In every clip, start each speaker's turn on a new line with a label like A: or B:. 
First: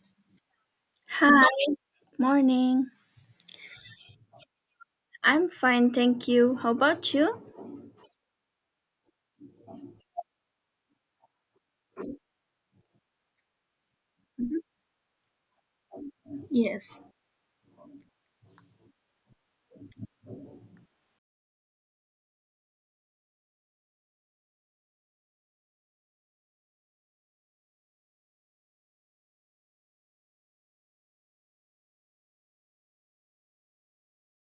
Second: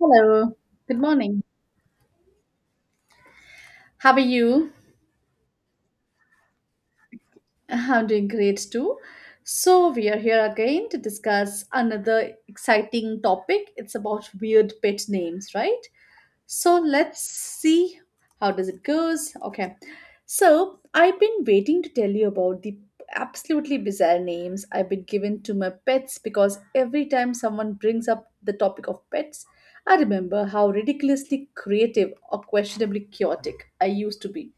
A: Hello, good morning.
B: Hi, morning.
A: How are you?
B: I'm fine, thank you. How about you?
A: I'm doing great too. So, we are here again to discuss another exciting topic. It's about weird pet names, right? So
B: Yes.
A: let's see how does it goes. Okay. So I've been waiting to tell you about the absolutely bizarre names I've been given to my pets because every time someone brings up the topic of pets, I remember how ridiculously creative or questionably chaotic I used to be.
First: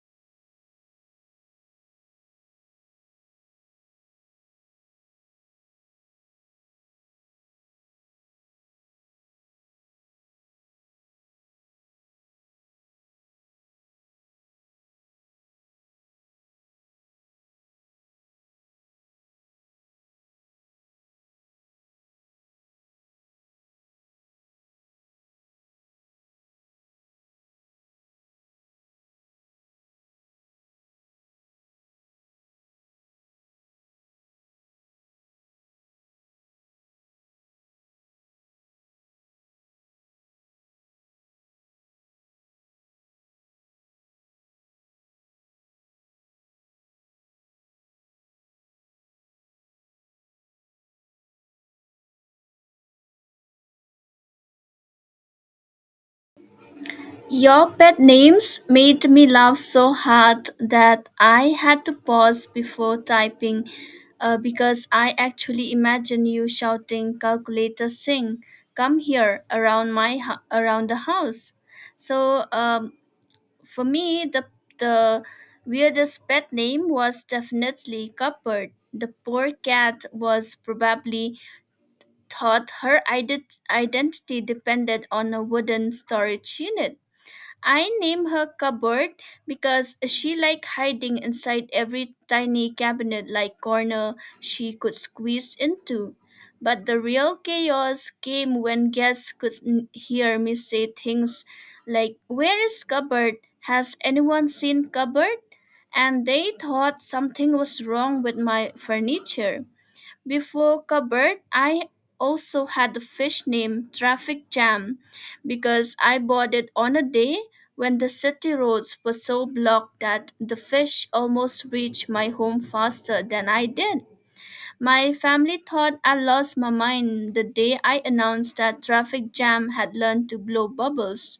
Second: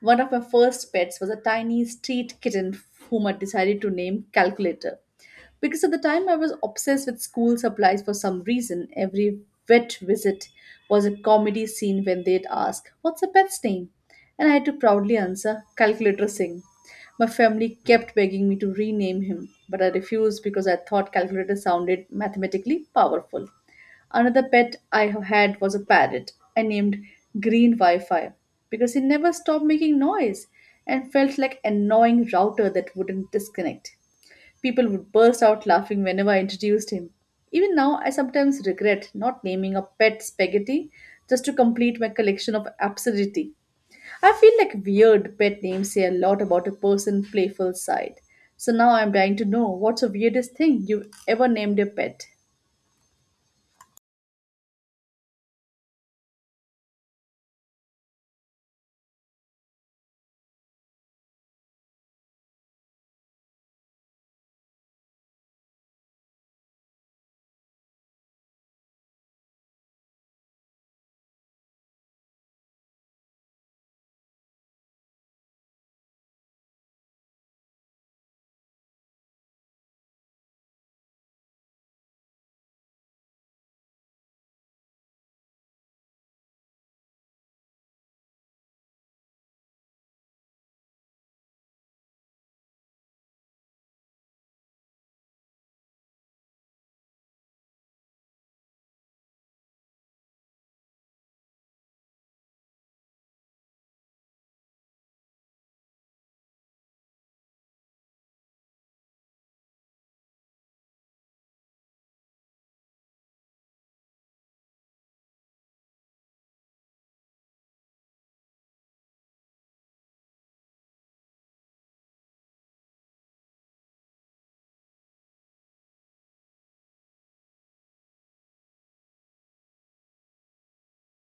A: One of my first pets was a tiny street kitten whom I decided to name Calculator. Because at the time I was obsessed with school supplies for some reason. Every vet visit was a comedy scene when they'd ask, What's a pet's name? And I had to proudly answer, Calculator Singh. My family kept begging me to rename him, but I refused because I thought calculator sounded mathematically powerful. Another pet I have had was a parrot. I named Green Wi Fi because he never stopped making noise and felt like an annoying router that wouldn't disconnect. People would burst out laughing whenever I introduced him. Even now, I sometimes regret not naming a pet spaghetti just to complete my collection of absurdity. I feel like weird pet names say a lot about a person's playful side. So now I'm dying to know what's the weirdest thing you've ever named your pet.
B: Your pet names made me laugh so hard that I had to pause before typing because I actually imagine you shouting calculator sing come here around around the house. So um, for me the weirdest pet name was definitely Cupboard. The poor cat was probably thought her identity depended on a wooden storage unit. I named her cupboard because she liked hiding inside every tiny cabinet like corner she could squeeze into. But the real chaos came when guests hear me say things like, "Where is cupboard? Has anyone seen cupboard?" And they thought something was wrong with my furniture. Before Cupboard, I also had a fish named Traffic Jam because I bought it on a day when the city roads were so blocked that the fish almost reached my home faster than I did. My family thought I lost my mind the day I announced that Traffic Jam had learned to blow bubbles.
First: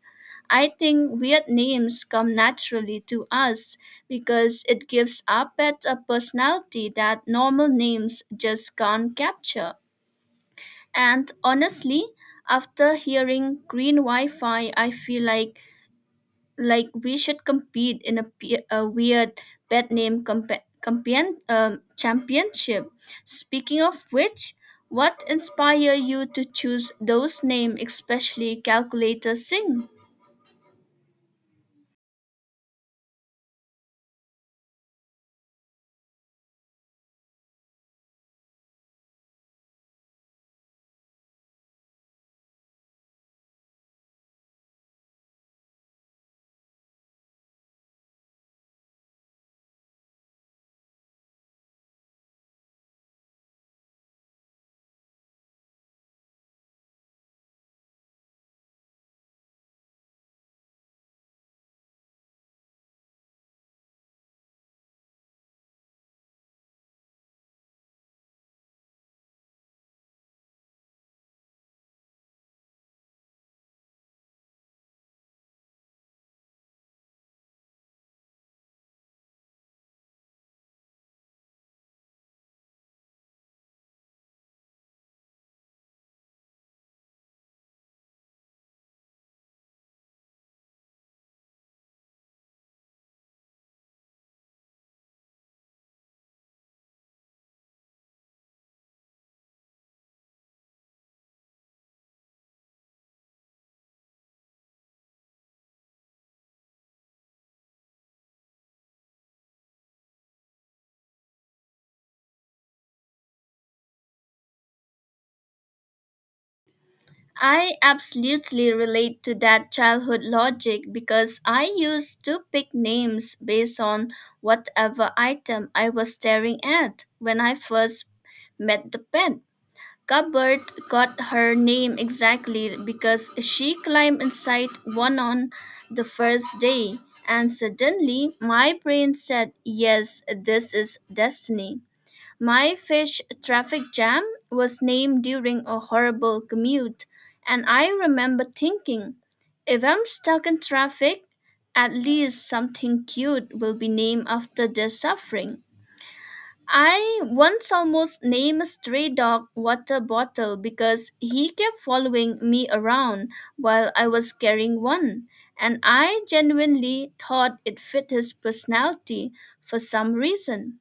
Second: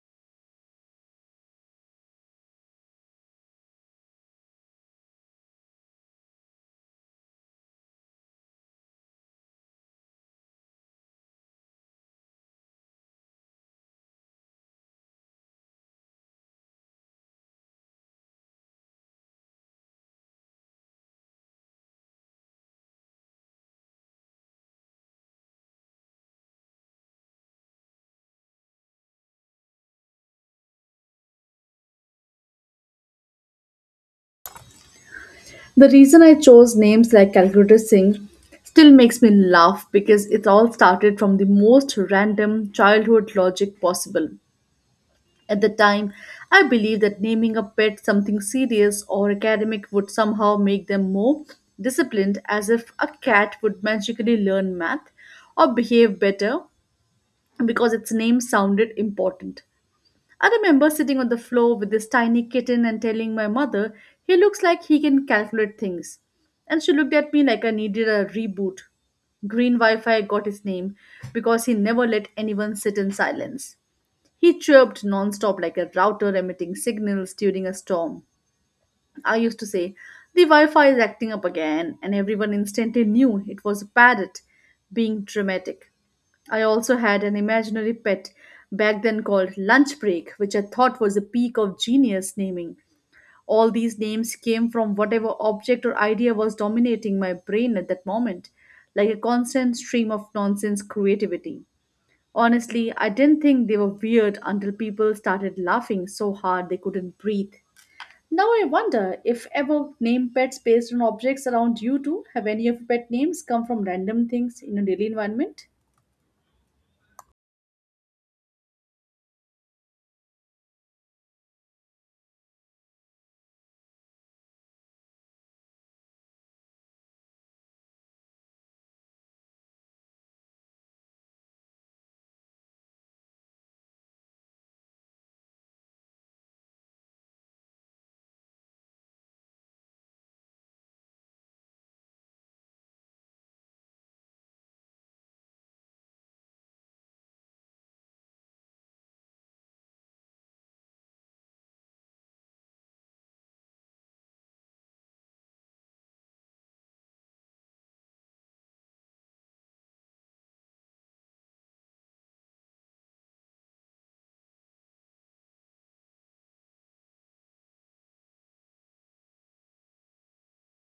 B: I think weird names come naturally to us because it gives our pet a personality that normal names just can't capture. And honestly, after hearing green Wi Fi, I feel like we should compete in a weird pet name championship. Speaking of which, what inspire you to choose those names, especially Calculator Sing.
A: The reason I chose names like Calcutta Singh still makes me laugh because it all started from the most random childhood logic possible. At the time, I believed that naming a pet something serious or academic would somehow make them more disciplined, as if a cat would magically learn math or behave better because its name sounded important. I remember sitting on the floor with this tiny kitten and telling my mother, he looks like he can calculate things. And she looked at me like I needed a reboot. Green Wi Fi got his name because he never let anyone sit in silence. He chirped nonstop like a router emitting signals during a storm. I used to say, The Wi Fi is acting up again, and everyone instantly knew it was a parrot being dramatic. I also had an imaginary pet back then called Lunch Break, which I thought was the peak of genius naming. All these names came from whatever object or idea was dominating my brain at that moment, like a constant stream of nonsense creativity. Honestly, I didn't think they were weird until people started laughing so hard they couldn't breathe. Now I wonder if ever name pets based on objects around you too. Have any of your pet names come from random things in your daily environment?
B: I absolutely relate to that childhood logic because I used to pick names based on whatever item I was staring at when I first met the pet. Cuthbert got her name exactly because she climbed inside one on the first day, and suddenly my brain said, "Yes, this is destiny." My fish traffic jam was named during a horrible commute, and I remember thinking, if I'm stuck in traffic, at least something cute will be named after this suffering. I once almost named a stray dog water bottle because he kept following me around while I was carrying one, and I genuinely thought it fit his personality for some reason.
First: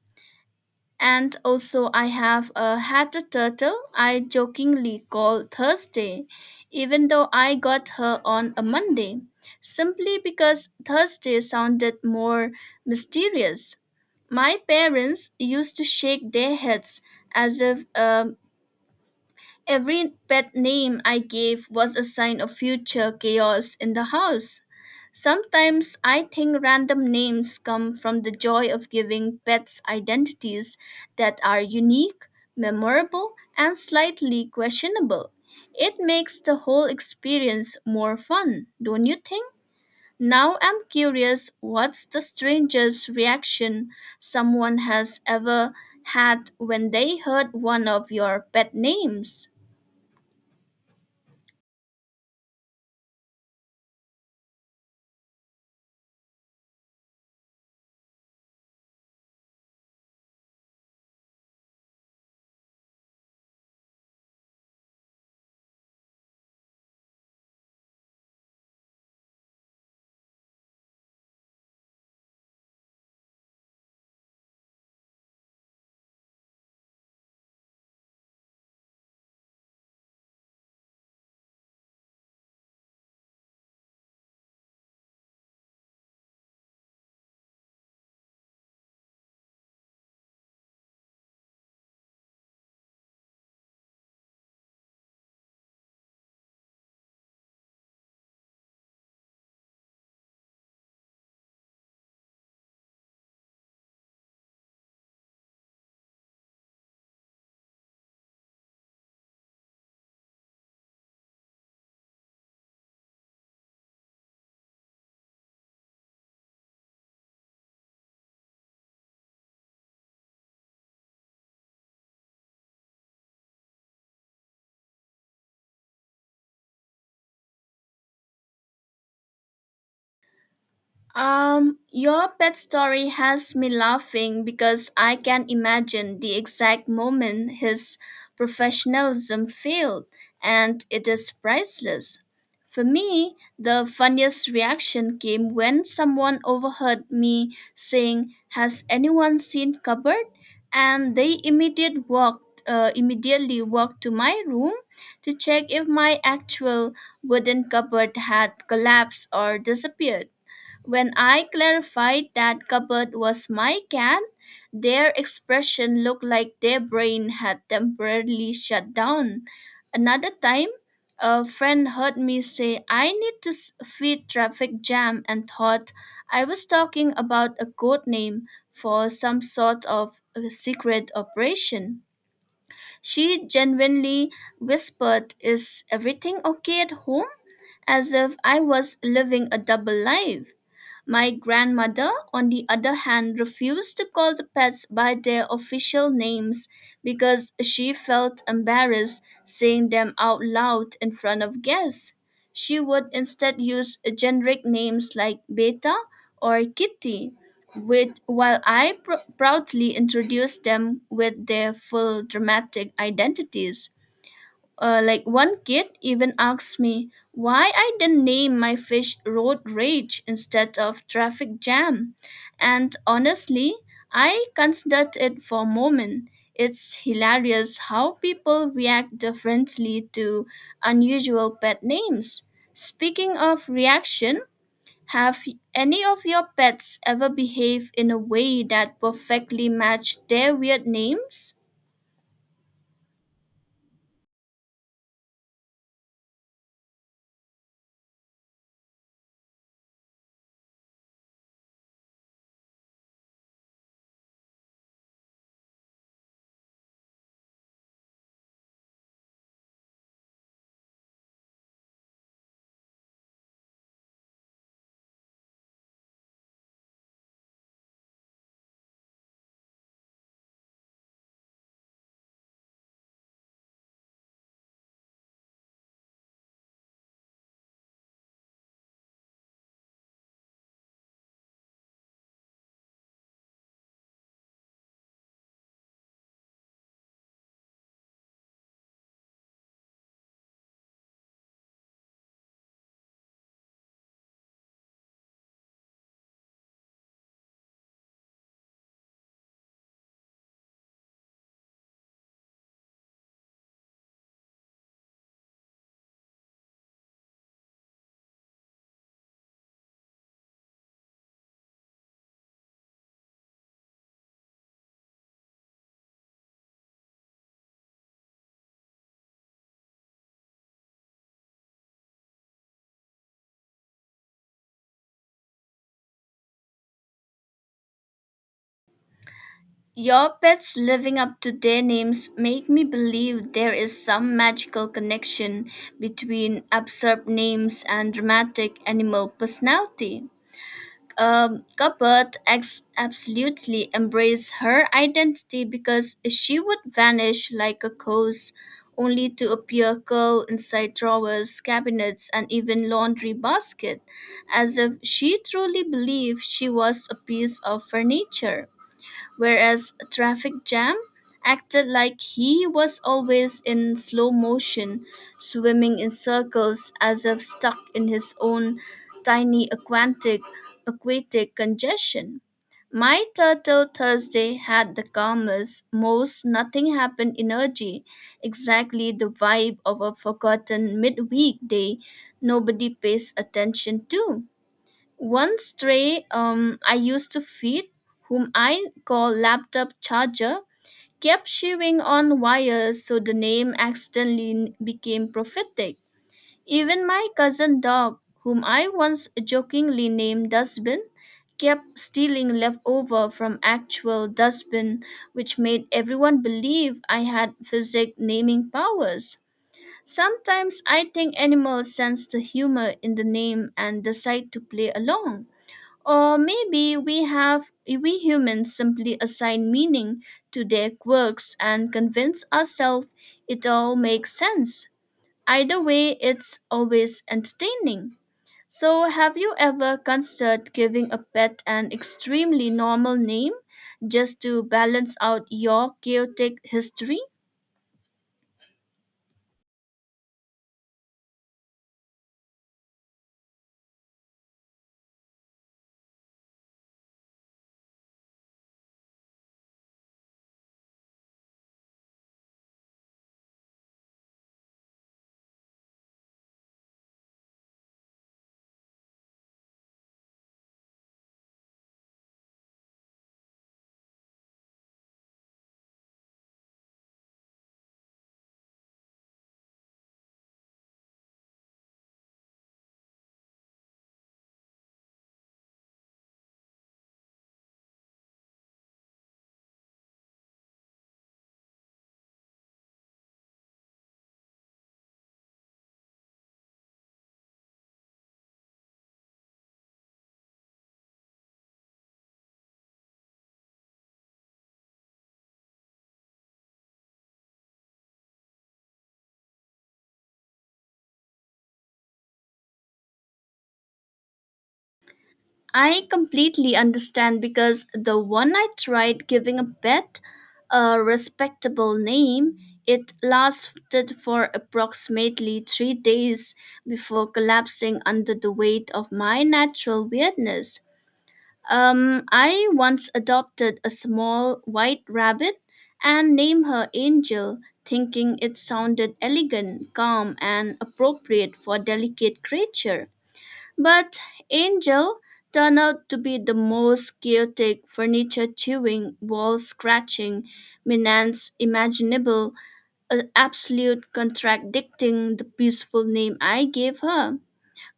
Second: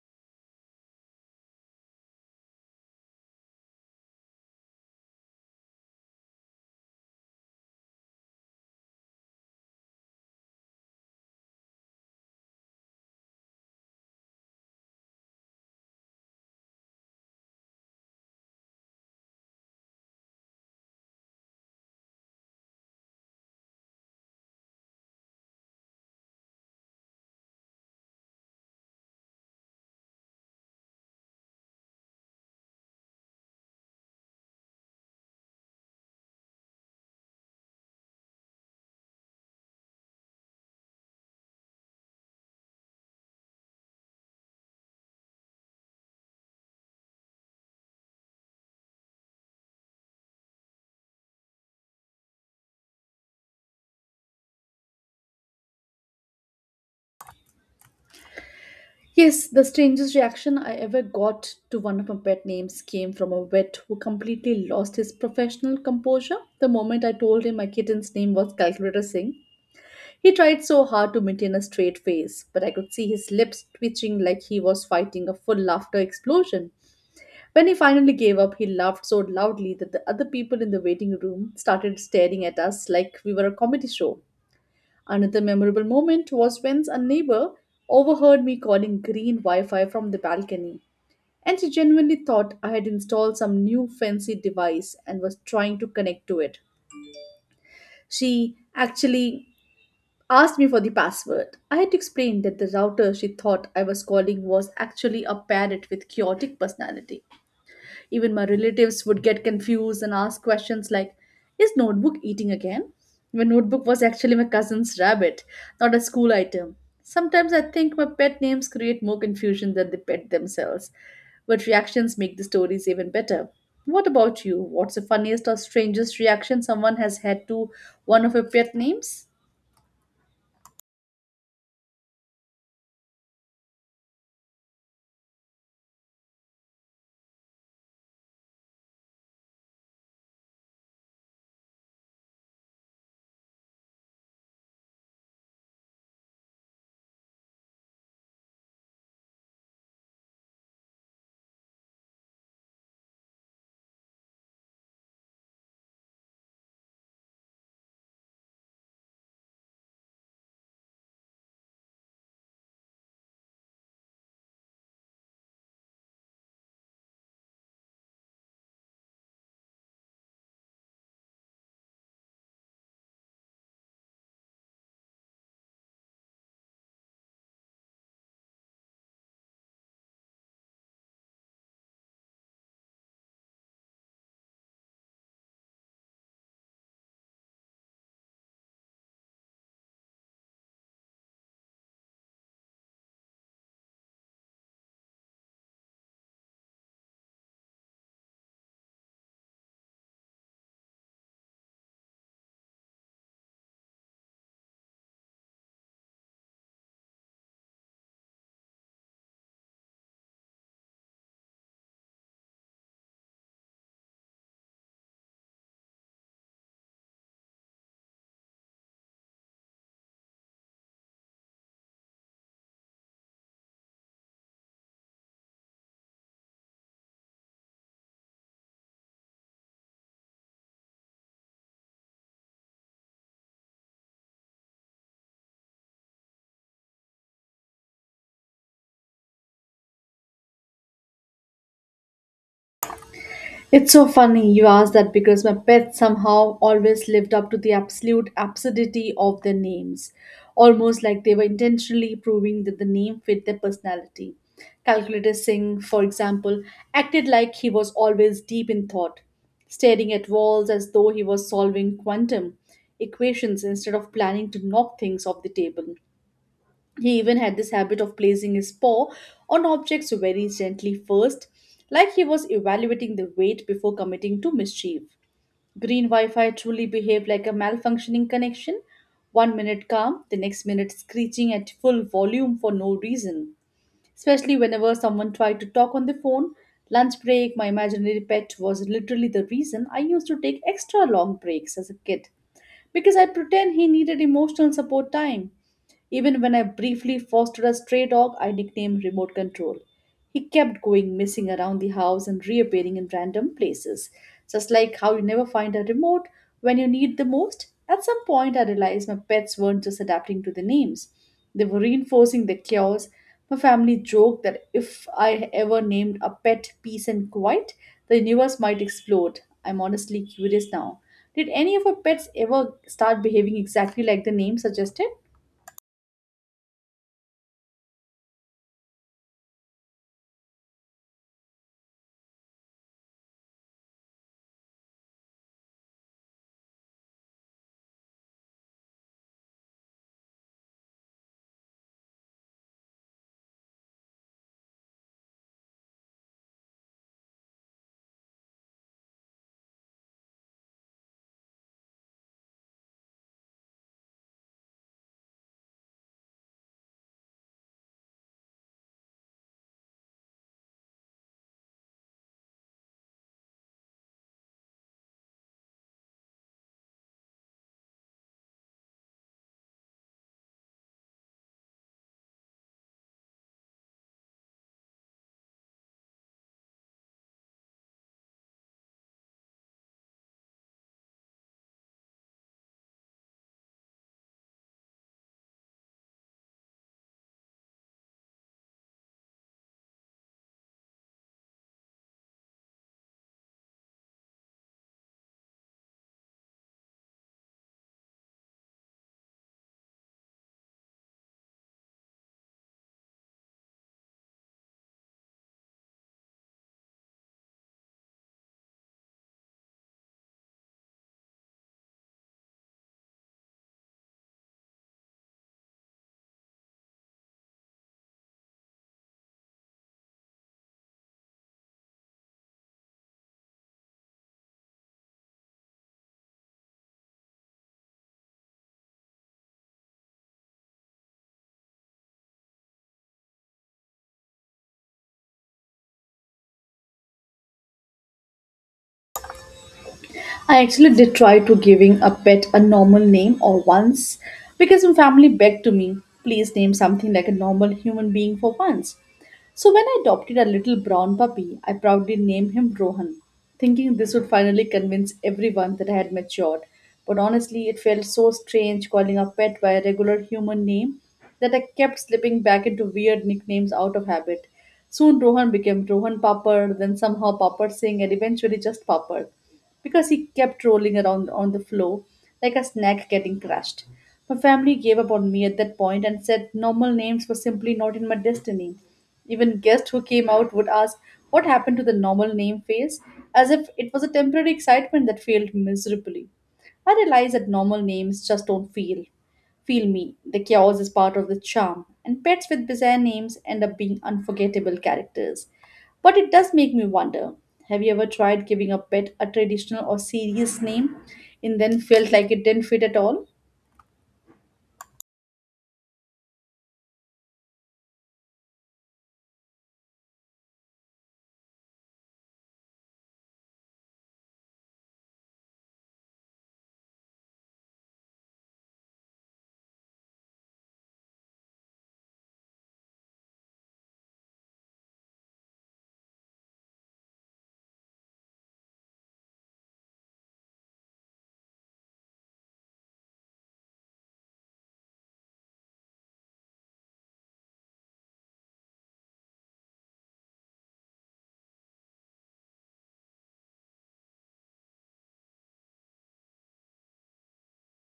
B: And also, I have a had a turtle I jokingly call Thursday, even though I got her on a Monday, simply because Thursday sounded more mysterious. My parents used to shake their heads as if every pet name I gave was a sign of future chaos in the house. Sometimes I think random names come from the joy of giving pets identities that are unique, memorable, and slightly questionable. It makes the whole experience more fun, don't you think? Now I'm curious, what's the strangest reaction someone has ever had when they heard one of your pet names?
A: Yes, the strangest reaction I ever got to one of my pet names came from a vet who completely lost his professional composure the moment I told him my kitten's name was Calculator Singh. He tried so hard to maintain a straight face, but I could see his lips twitching like he was fighting a full laughter explosion. When he finally gave up, he laughed so loudly that the other people in the waiting room started staring at us like we were a comedy show. Another memorable moment was when a neighbor overheard me calling green Wi Fi from the balcony, and she genuinely thought I had installed some new fancy device and was trying to connect to it. She actually asked me for the password. I had to explain that the router she thought I was calling was actually a parrot with chaotic personality. Even my relatives would get confused and ask questions like, Is notebook eating again? My notebook was actually my cousin's rabbit, not a school item. Sometimes I think my pet names create more confusion than the pet themselves, but reactions make the stories even better. What about you? What's the funniest or strangest reaction someone has had to one of your pet names?
B: Your pet story has me laughing because I can imagine the exact moment his professionalism failed, and it is priceless. For me, the funniest reaction came when someone overheard me saying, "Has anyone seen cupboard?" and they immediately walked to my room to check if my actual wooden cupboard had collapsed or disappeared. When I clarified that cupboard was my cat, their expression looked like their brain had temporarily shut down. Another time, a friend heard me say I need to s- feed traffic jam" and thought I was talking about a code name for some sort of a secret operation. She genuinely whispered, "Is everything okay at home?" as if I was living a double life. My grandmother, on the other hand, refused to call the pets by their official names because she felt embarrassed saying them out loud in front of guests. She would instead use generic names like Beta or Kitty, with, while proudly introduced them with their full dramatic identities. Like, one kid even asked me why I didn't name my fish Road Rage instead of Traffic Jam. And honestly, I considered it for a moment. It's hilarious how people react differently to unusual pet names. Speaking of reaction, have any of your pets ever behaved in a way that perfectly matched their weird names?
A: It's so funny you asked that because my pets somehow always lived up to the absolute absurdity of their names, almost like they were intentionally proving that the name fit their personality. Calculator Singh, for example, acted like he was always deep in thought, staring at walls as though he was solving quantum equations instead of planning to knock things off the table. He even had this habit of placing his paw on objects very gently first, like he was evaluating the weight before committing to mischief. Green Wi Fi truly behaved like a malfunctioning connection, one minute calm, the next minute screeching at full volume for no reason. Especially whenever someone tried to talk on the phone, lunch break, my imaginary pet was literally the reason I used to take extra long breaks as a kid because I pretend he needed emotional support time. Even when I briefly fostered a stray dog I nicknamed Remote Control. He kept going missing around the house and reappearing in random places. Just like how you never find a remote when you need the most, at some point I realized my pets weren't just adapting to the names. They were reinforcing the chaos. My family joked that if I ever named a pet Peace and Quiet, the universe might explode. I'm honestly curious now. Did any of our pets ever start behaving exactly like the name suggested?
B: Your pets living up to their names make me believe there is some magical connection between absurd names and dramatic animal personality. Cuthbert absolutely embraced her identity because she would vanish like a ghost, only to appear curled inside drawers, cabinets, and even laundry basket, as if she truly believed she was a piece of furniture, whereas a traffic jam acted like he was always in slow motion, swimming in circles as if stuck in his own tiny aquatic congestion. My Turtle Thursday had the calmest, most nothing happened energy, exactly the vibe of a forgotten midweek day nobody pays attention to. One stray I used to feed, whom I call laptop charger, kept chewing on wires so the name accidentally became prophetic. Even my cousin dog, whom I once jokingly named Dustbin, kept stealing leftover from actual dustbin, which made everyone believe I had physic naming powers. Sometimes I think animals sense the humor in the name and decide to play along. Or maybe we humans simply assign meaning to their quirks and convince ourselves it all makes sense. Either way, it's always entertaining. So, have you ever considered giving a pet an extremely normal name just to balance out your chaotic history?
A: I actually did try to giving a pet a normal name or once, because my family begged to me, please name something like a normal human being for once. So when I adopted a little brown puppy, I proudly named him Rohan, thinking this would finally convince everyone that I had matured. But honestly, it felt so strange calling a pet by a regular human name that I kept slipping back into weird nicknames out of habit. Soon Rohan became Rohan Papad, then somehow Papad Singh, and eventually just Papad, because he kept rolling around on the floor like a snack getting crushed. My family gave up on me at that point and said normal names were simply not in my destiny. Even guests who came out would ask what happened to the normal name phase, as if it was a temporary excitement that failed miserably. I realized that normal names just don't feel me. The chaos is part of the charm, and pets with bizarre names end up being unforgettable characters. But it does make me wonder, have you ever tried giving a pet a traditional or serious name and then felt like it didn't fit at all?
B: I completely understand because the one I tried giving a pet a respectable name, it lasted for approximately 3 days before collapsing under the weight of my natural weirdness. I once adopted a small white rabbit and named her Angel, thinking it sounded elegant, calm, and appropriate for a delicate creature. But Angel turned out to be the most chaotic, furniture chewing, wall scratching menace imaginable, an absolute contradicting the peaceful name I gave her.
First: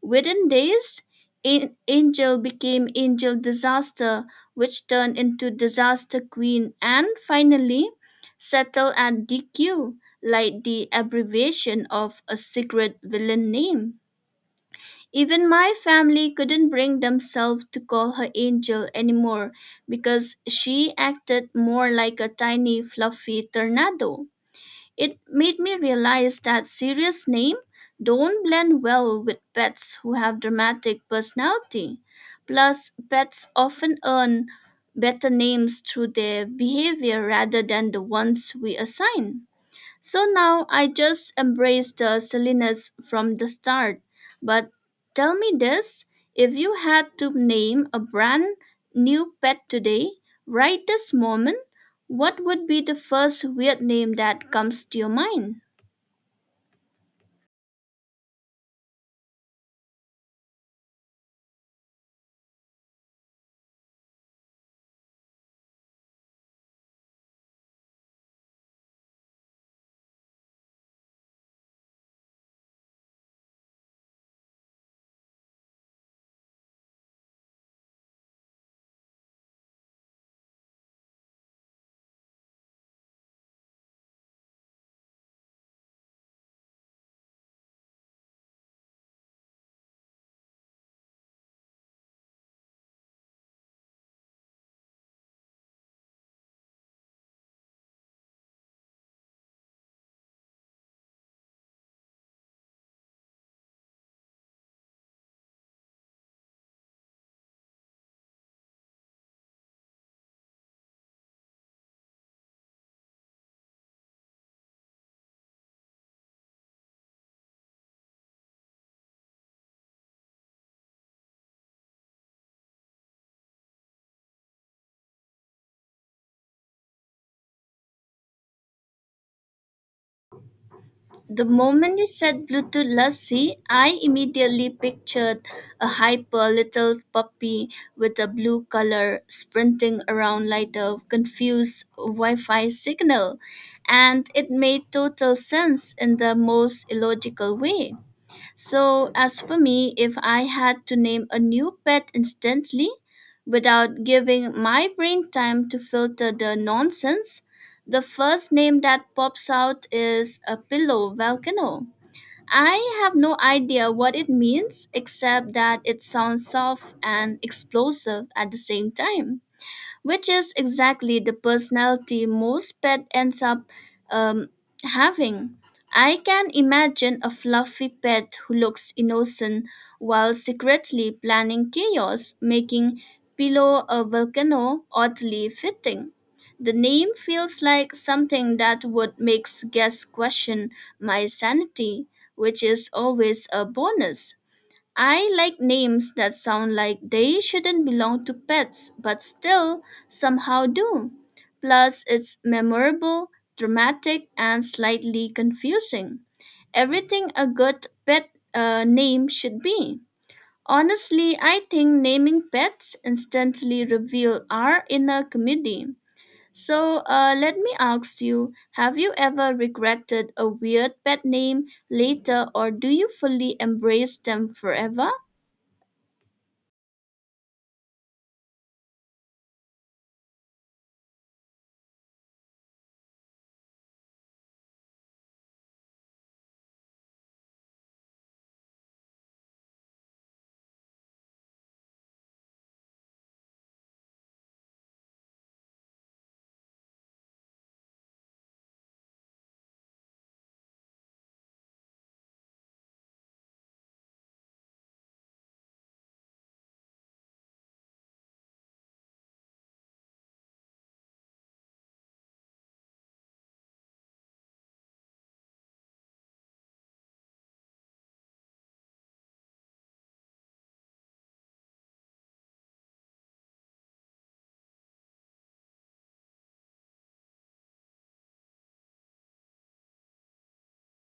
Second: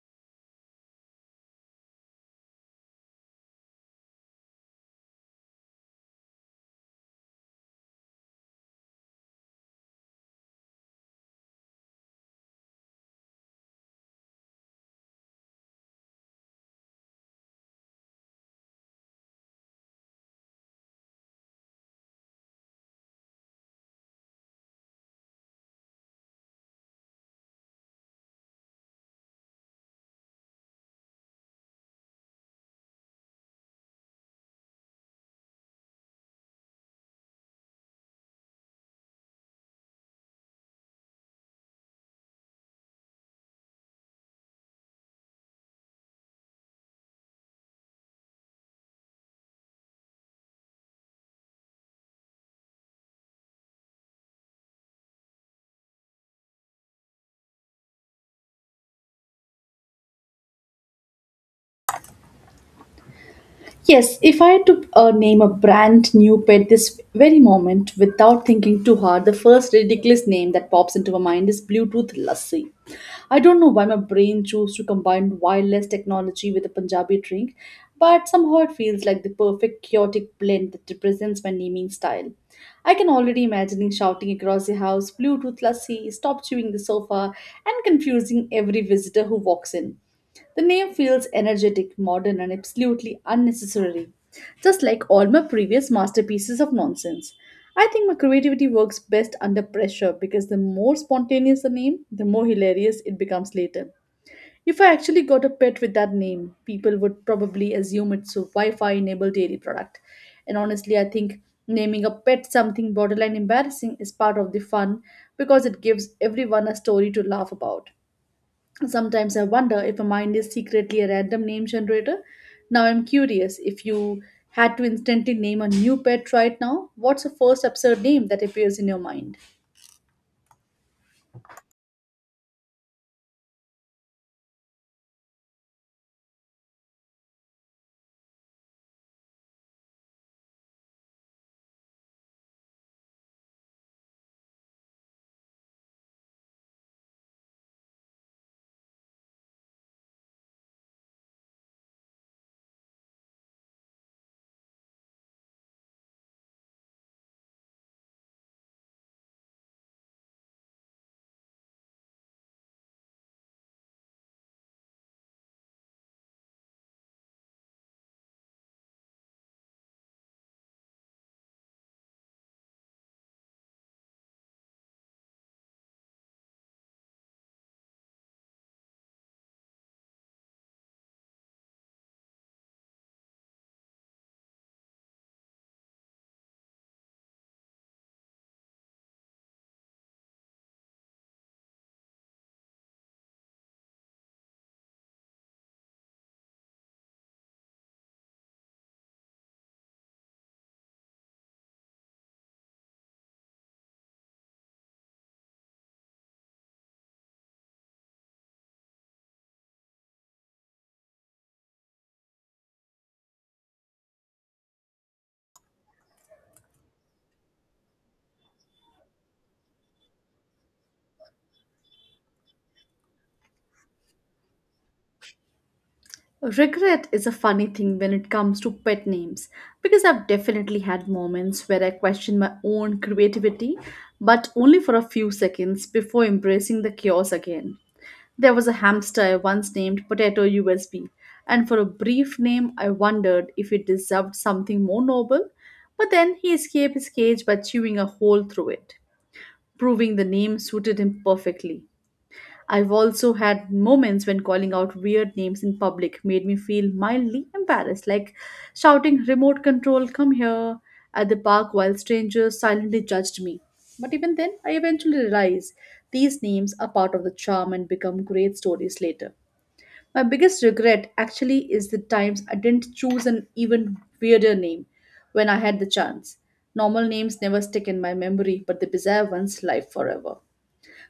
B: Within days, Angel became Angel Disaster, which turned into Disaster Queen and finally settled at DQ, like the abbreviation of a secret villain name. Even my family couldn't bring themselves to call her Angel anymore because she acted more like a tiny fluffy tornado. It made me realize that serious names don't blend well with pets who have dramatic personality. Plus, pets often earn better names through their behavior rather than the ones we assign. So now I just embrace the silliness from the start. But tell me this, if you had to name a brand new pet today, right this moment, what would be the first weird name that comes to your mind?
A: Yes, if I had to name a brand new pet this very moment without thinking too hard, the first ridiculous name that pops into my mind is Bluetooth Lassi. I don't know why my brain chose to combine wireless technology with a Punjabi drink, but somehow it feels like the perfect chaotic blend that represents my naming style. I can already imagine shouting across the house, Bluetooth Lassi, stop chewing the sofa, and confusing every visitor who walks in. The name feels energetic, modern, and absolutely unnecessary, just like all my previous masterpieces of nonsense. I think my creativity works best under pressure because the more spontaneous the name, the more hilarious it becomes later. If I actually got a pet with that name, people would probably assume it's a Wi Fi enabled dairy product. And honestly, I think naming a pet something borderline embarrassing is part of the fun because it gives everyone a story to laugh about. Sometimes I wonder if a mind is secretly a random name generator. Now I'm curious, if you had to instantly name a new pet right now, what's the first absurd name that appears in your mind?
B: The moment you said Bluetooth Lassi, I immediately pictured a hyper little puppy with a blue color sprinting around like a confused Wi Fi signal, and it made total sense in the most illogical way. So, as for me, if I had to name a new pet instantly without giving my brain time to filter the nonsense, the first name that pops out is a pillow volcano. I have no idea what it means except that it sounds soft and explosive at the same time, which is exactly the personality most pet ends up um, having. I can imagine a fluffy pet who looks innocent while secretly planning chaos, making Pillow a volcano oddly fitting. The name feels like something that would make guests question my sanity, which is always a bonus. I like names that sound like they shouldn't belong to pets, but still somehow do. Plus, it's memorable, dramatic, and slightly confusing. Everything a good pet name should be. Honestly, I think naming pets instantly reveal our inner comedy. So, let me ask you, have you ever regretted a weird pet name later, or do you fully embrace them forever?
A: Regret is a funny thing when it comes to pet names because I've definitely had moments where I questioned my own creativity, but only for a few seconds before embracing the chaos again. There was a hamster I once named Potato USB, and for a brief name I wondered if it deserved something more noble, but then he escaped his cage by chewing a hole through it, proving the name suited him perfectly. I've also had moments when calling out weird names in public made me feel mildly embarrassed, like shouting, Remote control, come here, at the park while strangers silently judged me. But even then, I eventually realized these names are part of the charm and become great stories later. My biggest regret actually is the times I didn't choose an even weirder name when I had the chance. Normal names never stick in my memory, but the bizarre ones live forever.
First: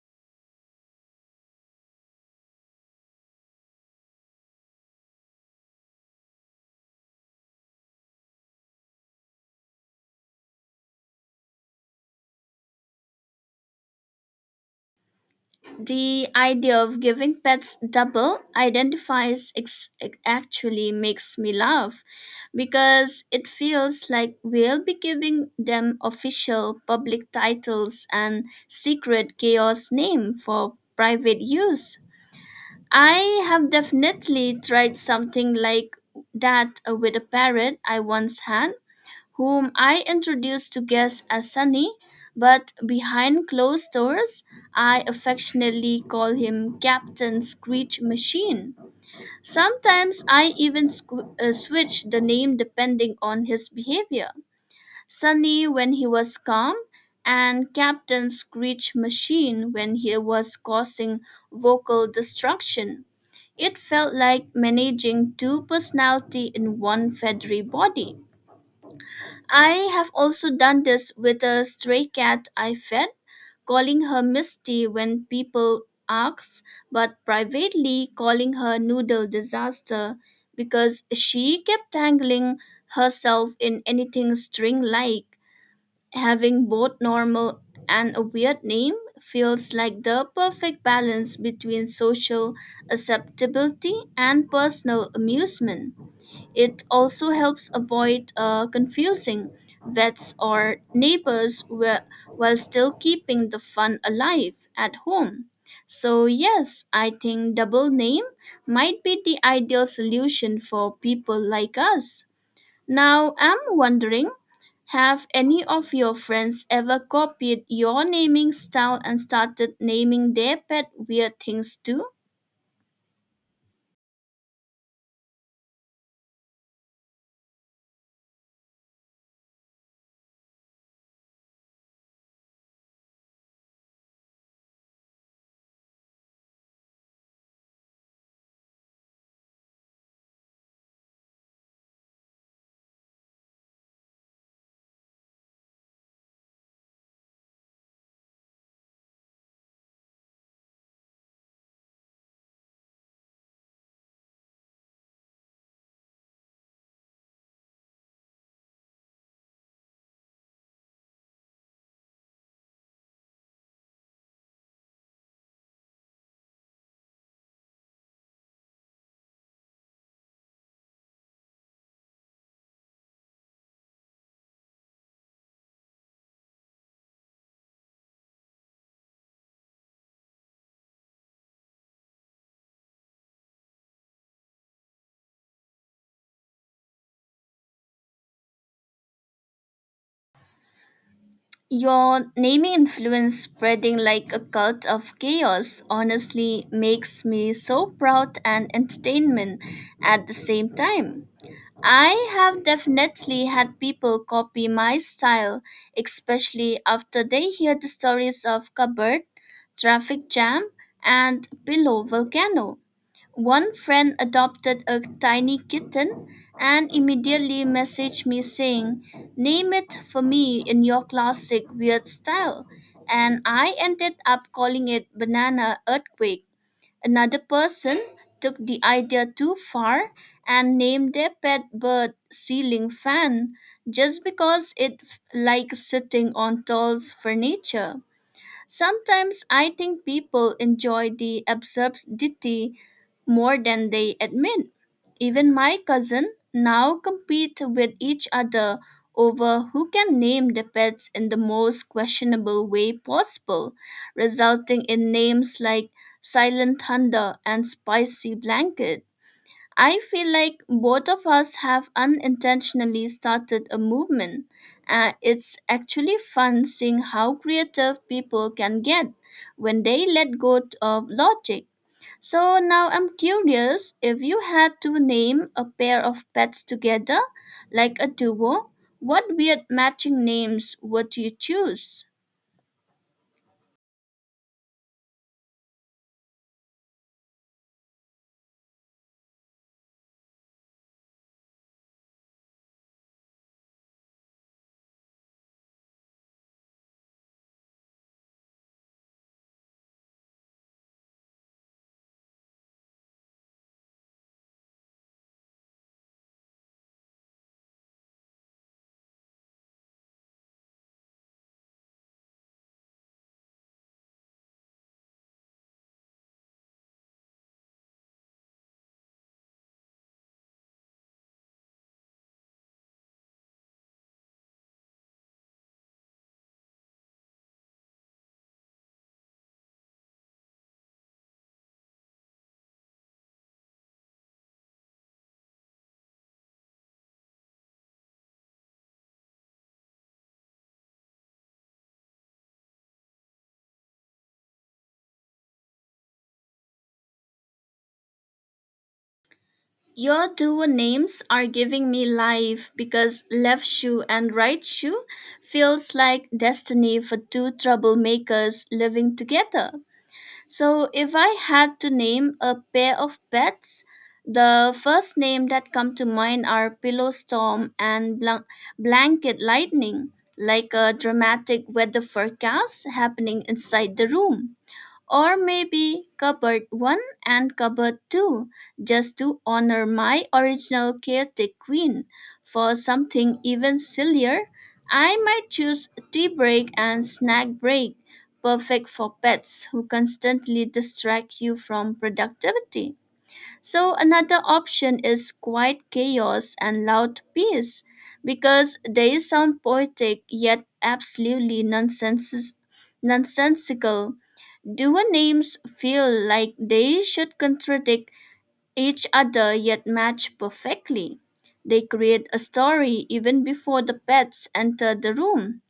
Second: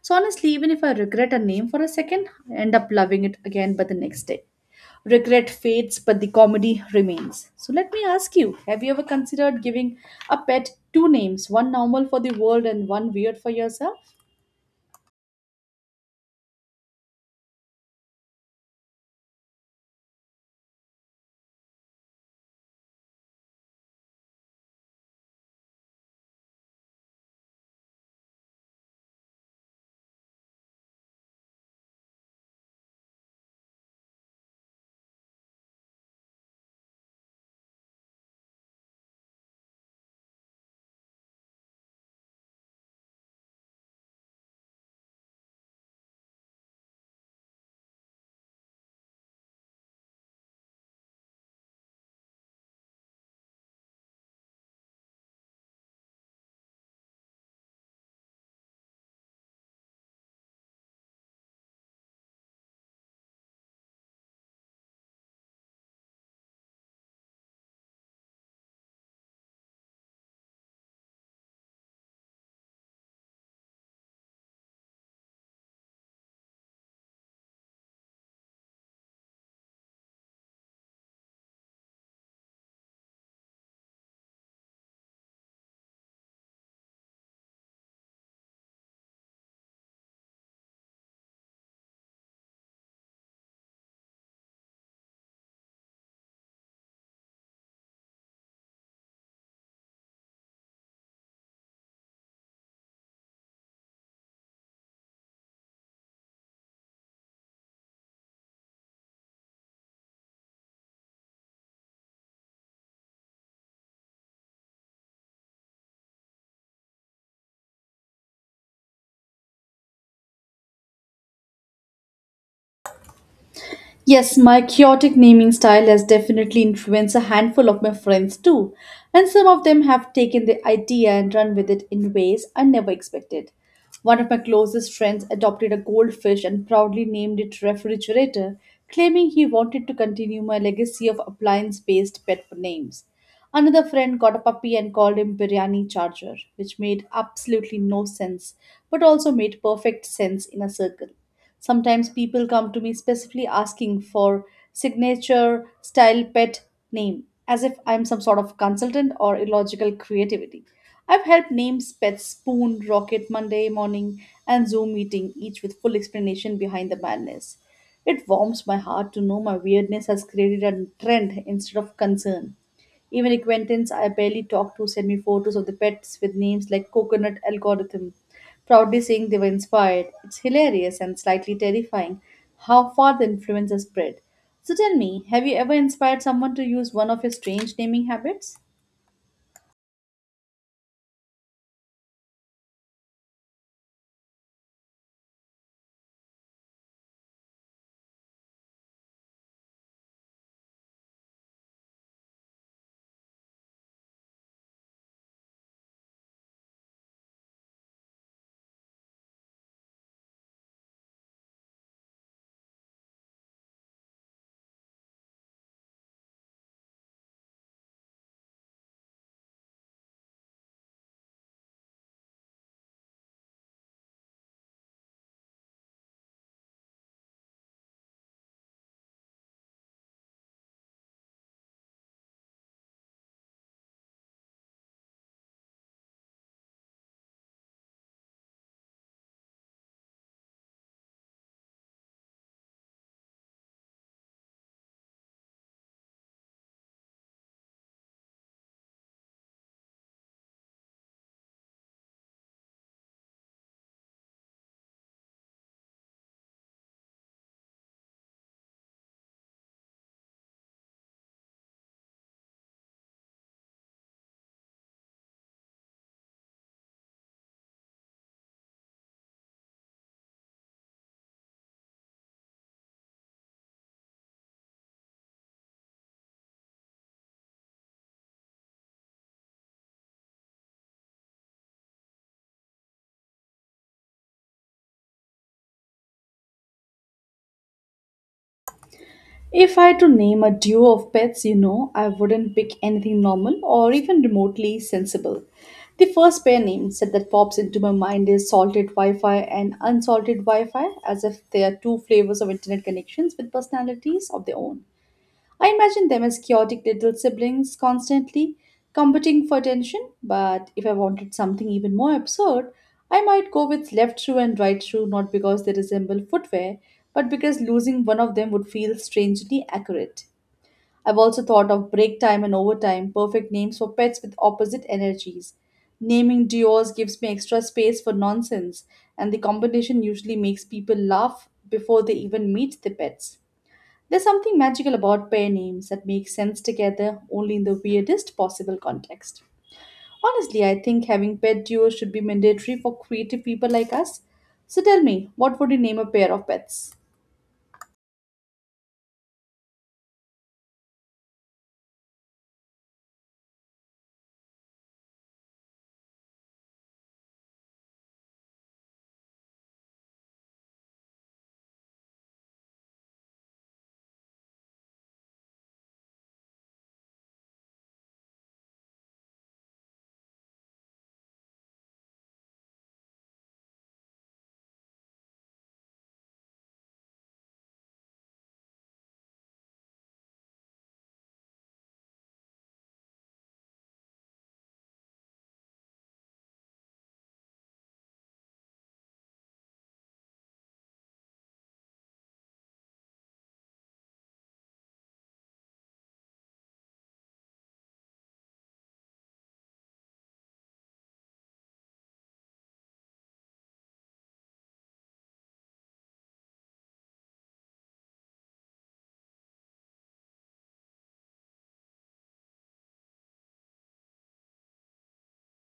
A: So honestly, even if I regret a name for a second, I end up loving it again by the next day. Regret fades, but the comedy remains. So let me ask you, have you ever considered giving a pet two names, one normal for the world and one weird for yourself?
B: The idea of giving pets double identifies actually makes me laugh because it feels like we'll be giving them official public titles and secret chaos name for private use. I have definitely tried something like that with a parrot I once had, whom I introduced to guests as Sunny, but behind closed doors, I affectionately call him Captain Screech Machine. Sometimes I even switch the name depending on his behavior. Sunny when he was calm, and Captain Screech Machine when he was causing vocal destruction. It felt like managing two personality in one feathery body. I have also done this with a stray cat I fed, calling her Misty when people ask, but privately calling her Noodle Disaster because she kept tangling herself in anything string like. Having both normal and a weird name feels like the perfect balance between social acceptability and personal amusement. It also helps avoid confusing vets or neighbors while still keeping the fun alive at home. So, yes, I think double name might be the ideal solution for people like us. Now, I'm wondering, have any of your friends ever copied your naming style and started naming their pet weird things too?
A: Yes, my chaotic naming style has definitely influenced a handful of my friends too, and some of them have taken the idea and run with it in ways I never expected. One of my closest friends adopted a goldfish and proudly named it Refrigerator, claiming he wanted to continue my legacy of appliance based pet names. Another friend got a puppy and called him Biryani Charger, which made absolutely no sense, but also made perfect sense in a circle. Sometimes people come to me specifically asking for signature style pet name, as if I'm some sort of consultant or illogical creativity. I've helped name Pet Spoon, Rocket Monday Morning, and Zoom Meeting, each with full explanation behind the madness. It warms my heart to know my weirdness has created a trend instead of concern. Even acquaintance I barely talk to send me photos of the pets with names like Coconut Algorithm, proudly saying they were inspired. It's hilarious and slightly terrifying how far the influence has spread. So tell me, have you ever inspired someone to use one of your strange naming habits?
B: Your naming influence spreading like a cult of chaos honestly makes me so proud and entertainment at the same time. I have definitely had people copy my style, especially after they hear the stories of cupboard, traffic jam, and pillow volcano. One friend adopted a tiny kitten and immediately messaged me saying, "Name it for me in your classic weird style." And I ended up calling it Banana Earthquake. Another person took the idea too far and named their pet bird Ceiling Fan just because likes sitting on tall furniture. Sometimes I think people enjoy the absurdity more than they admit. Even my cousin now compete with each other over who can name the pets in the most questionable way possible, resulting in names like Silent Thunder and Spicy Blanket. I feel like both of us have unintentionally started a movement. It's actually fun seeing how creative people can get when they let go of logic. So now I'm curious, if you had to name a pair of pets together, like a duo, what weird matching names would you choose?
A: If I had to name a duo of pets, I wouldn't pick anything normal or even remotely sensible. The first pair name set that pops into my mind is salted Wi Fi and unsalted Wi Fi, as if they are two flavors of internet connections with personalities of their own. I imagine them as chaotic little siblings constantly competing for attention, but if I wanted something even more absurd, I might go with left shoe and right shoe not because they resemble footwear, but because losing one of them would feel strangely accurate. I've also thought of break time and overtime, perfect names for pets with opposite energies. Naming duos gives me extra space for nonsense, and the combination usually makes people laugh before they even meet the pets. There's something magical about pair names that make sense together only in the weirdest possible context. Honestly, I think having pet duos should be mandatory for creative people like us. So tell me, what would you name a pair of pets?
B: Your duo names are giving me life because left shoe and right shoe feels like destiny for two troublemakers living together. So if I had to name a pair of pets, the first name that come to mind are Pillow Storm and Blanket Lightning, like a dramatic weather forecast happening inside the room, or maybe cupboard 1 and cupboard 2, just to honor my original chaotic queen. For something even sillier, I might choose tea break and snack break, perfect for pets who constantly distract you from productivity. So another option is quiet chaos and loud peace because they sound poetic yet nonsensical. Duo names feel like they should contradict each other yet match perfectly. They create a story even before the pets enter the room.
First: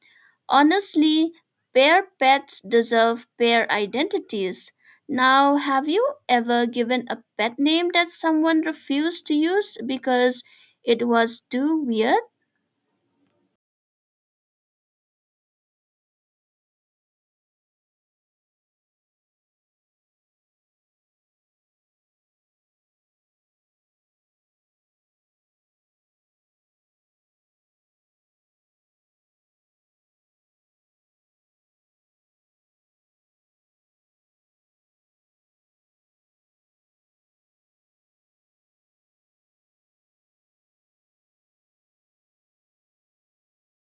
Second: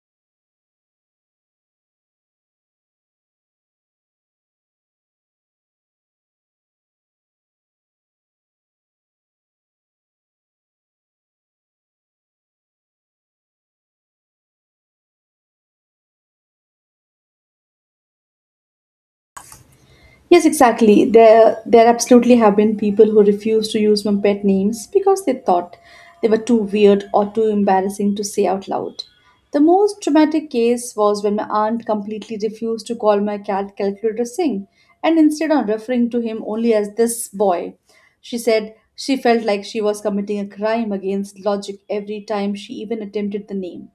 B: Honestly, pair pets deserve pair identities. Now, have you ever given a pet name that someone refused to use because it was too weird?
A: Yes, exactly. There absolutely have been people who refused to use my pet names because they thought they were too weird or too embarrassing to say out loud. The most dramatic case was when my aunt completely refused to call my cat Calculator Singh and instead on referring to him only as this boy. She said she felt like she was committing a crime against logic every time she even attempted the name.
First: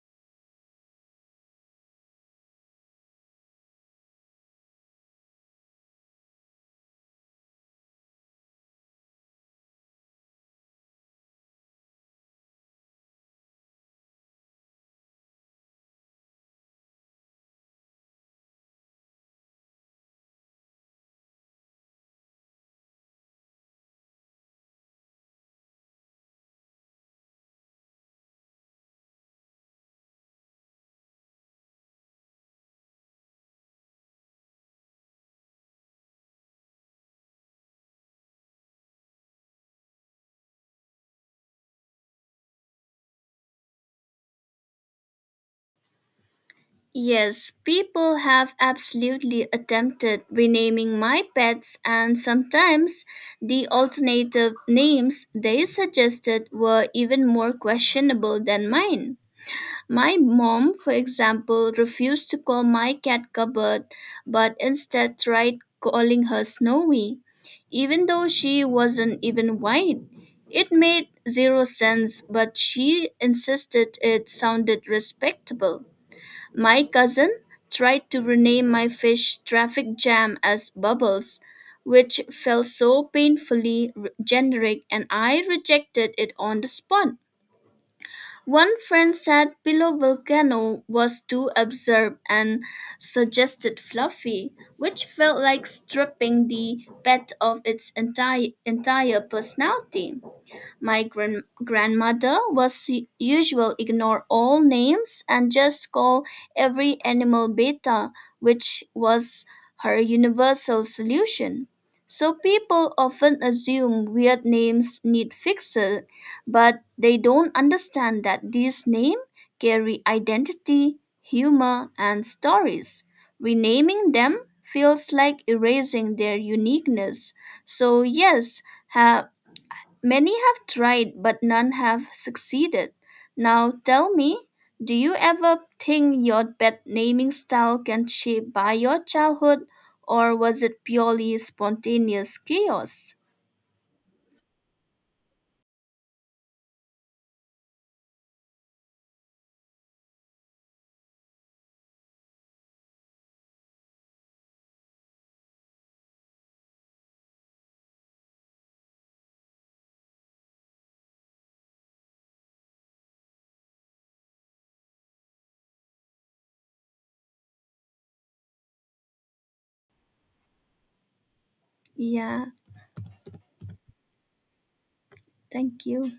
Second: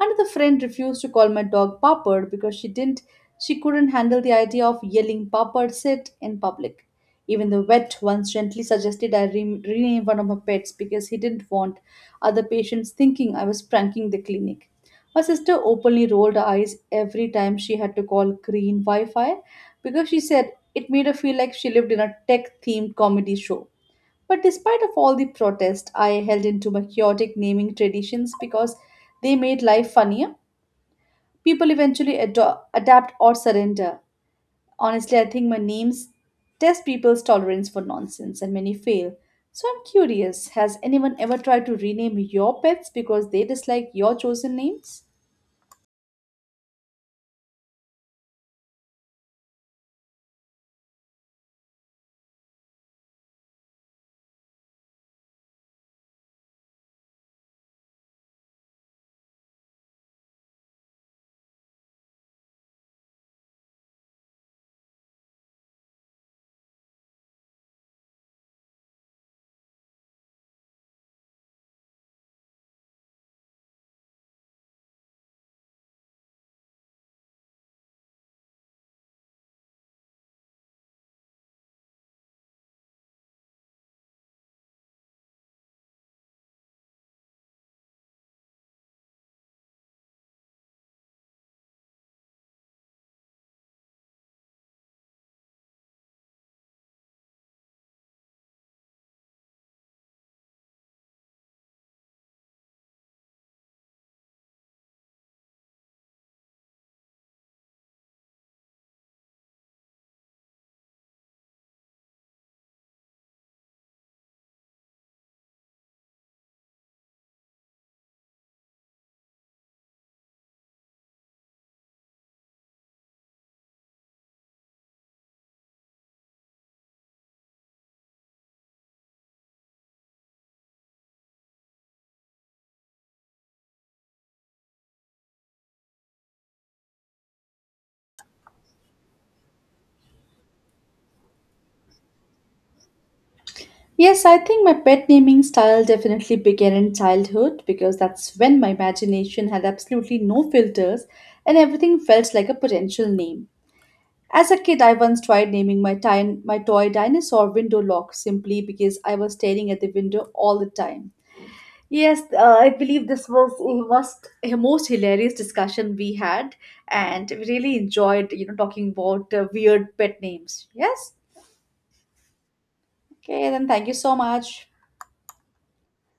A: Another friend refused to call my dog Papad because she couldn't handle the idea of yelling Papad sit in public. Even the vet once gently suggested I rename one of my pets because he didn't want other patients thinking I was pranking the clinic. My sister openly rolled her eyes every time she had to call green Wi Fi because she said it made her feel like she lived in a tech themed comedy show. But despite of all the protest, I held into my chaotic naming traditions because they made life funnier. People eventually adapt or surrender. Honestly, I think my names test people's tolerance for nonsense and many fail. So I'm curious, has anyone ever tried to rename your pets because they dislike your chosen names?
B: Yes, people have absolutely attempted renaming my pets, and sometimes the alternative names they suggested were even more questionable than mine. My mom, for example, refused to call my cat Cupboard, but instead tried calling her Snowy, even though she wasn't even white. It made zero sense, but she insisted it sounded respectable. My cousin tried to rename my fish traffic jam as Bubbles, which felt so generic, and I rejected it on the spot. One friend said Pillow Volcano was too absurd and suggested Fluffy, which felt like stripping the pet of its entire personality. My grandmother was usual ignore all names and just call every animal beta, which was her universal solution. So people often assume weird names need fixing, but they don't understand that these names carry identity, humor, and stories. Renaming them feels like erasing their uniqueness. So yes, have many have tried, but none have succeeded. Now tell me, do you ever think your pet naming style can shape by your childhood, or was it purely spontaneous chaos?
A: Yes, I think my pet naming style definitely began in childhood because that's when my imagination had absolutely no filters and everything felt like a potential name. As a kid, I once tried naming my toy dinosaur Window Lock simply because I was staring at the window all the time. Yes, I believe this was the most hilarious discussion we had, and we really enjoyed, talking about weird pet names. Yes.
B: Yeah,
A: Okay, then thank you so much.
B: thank you.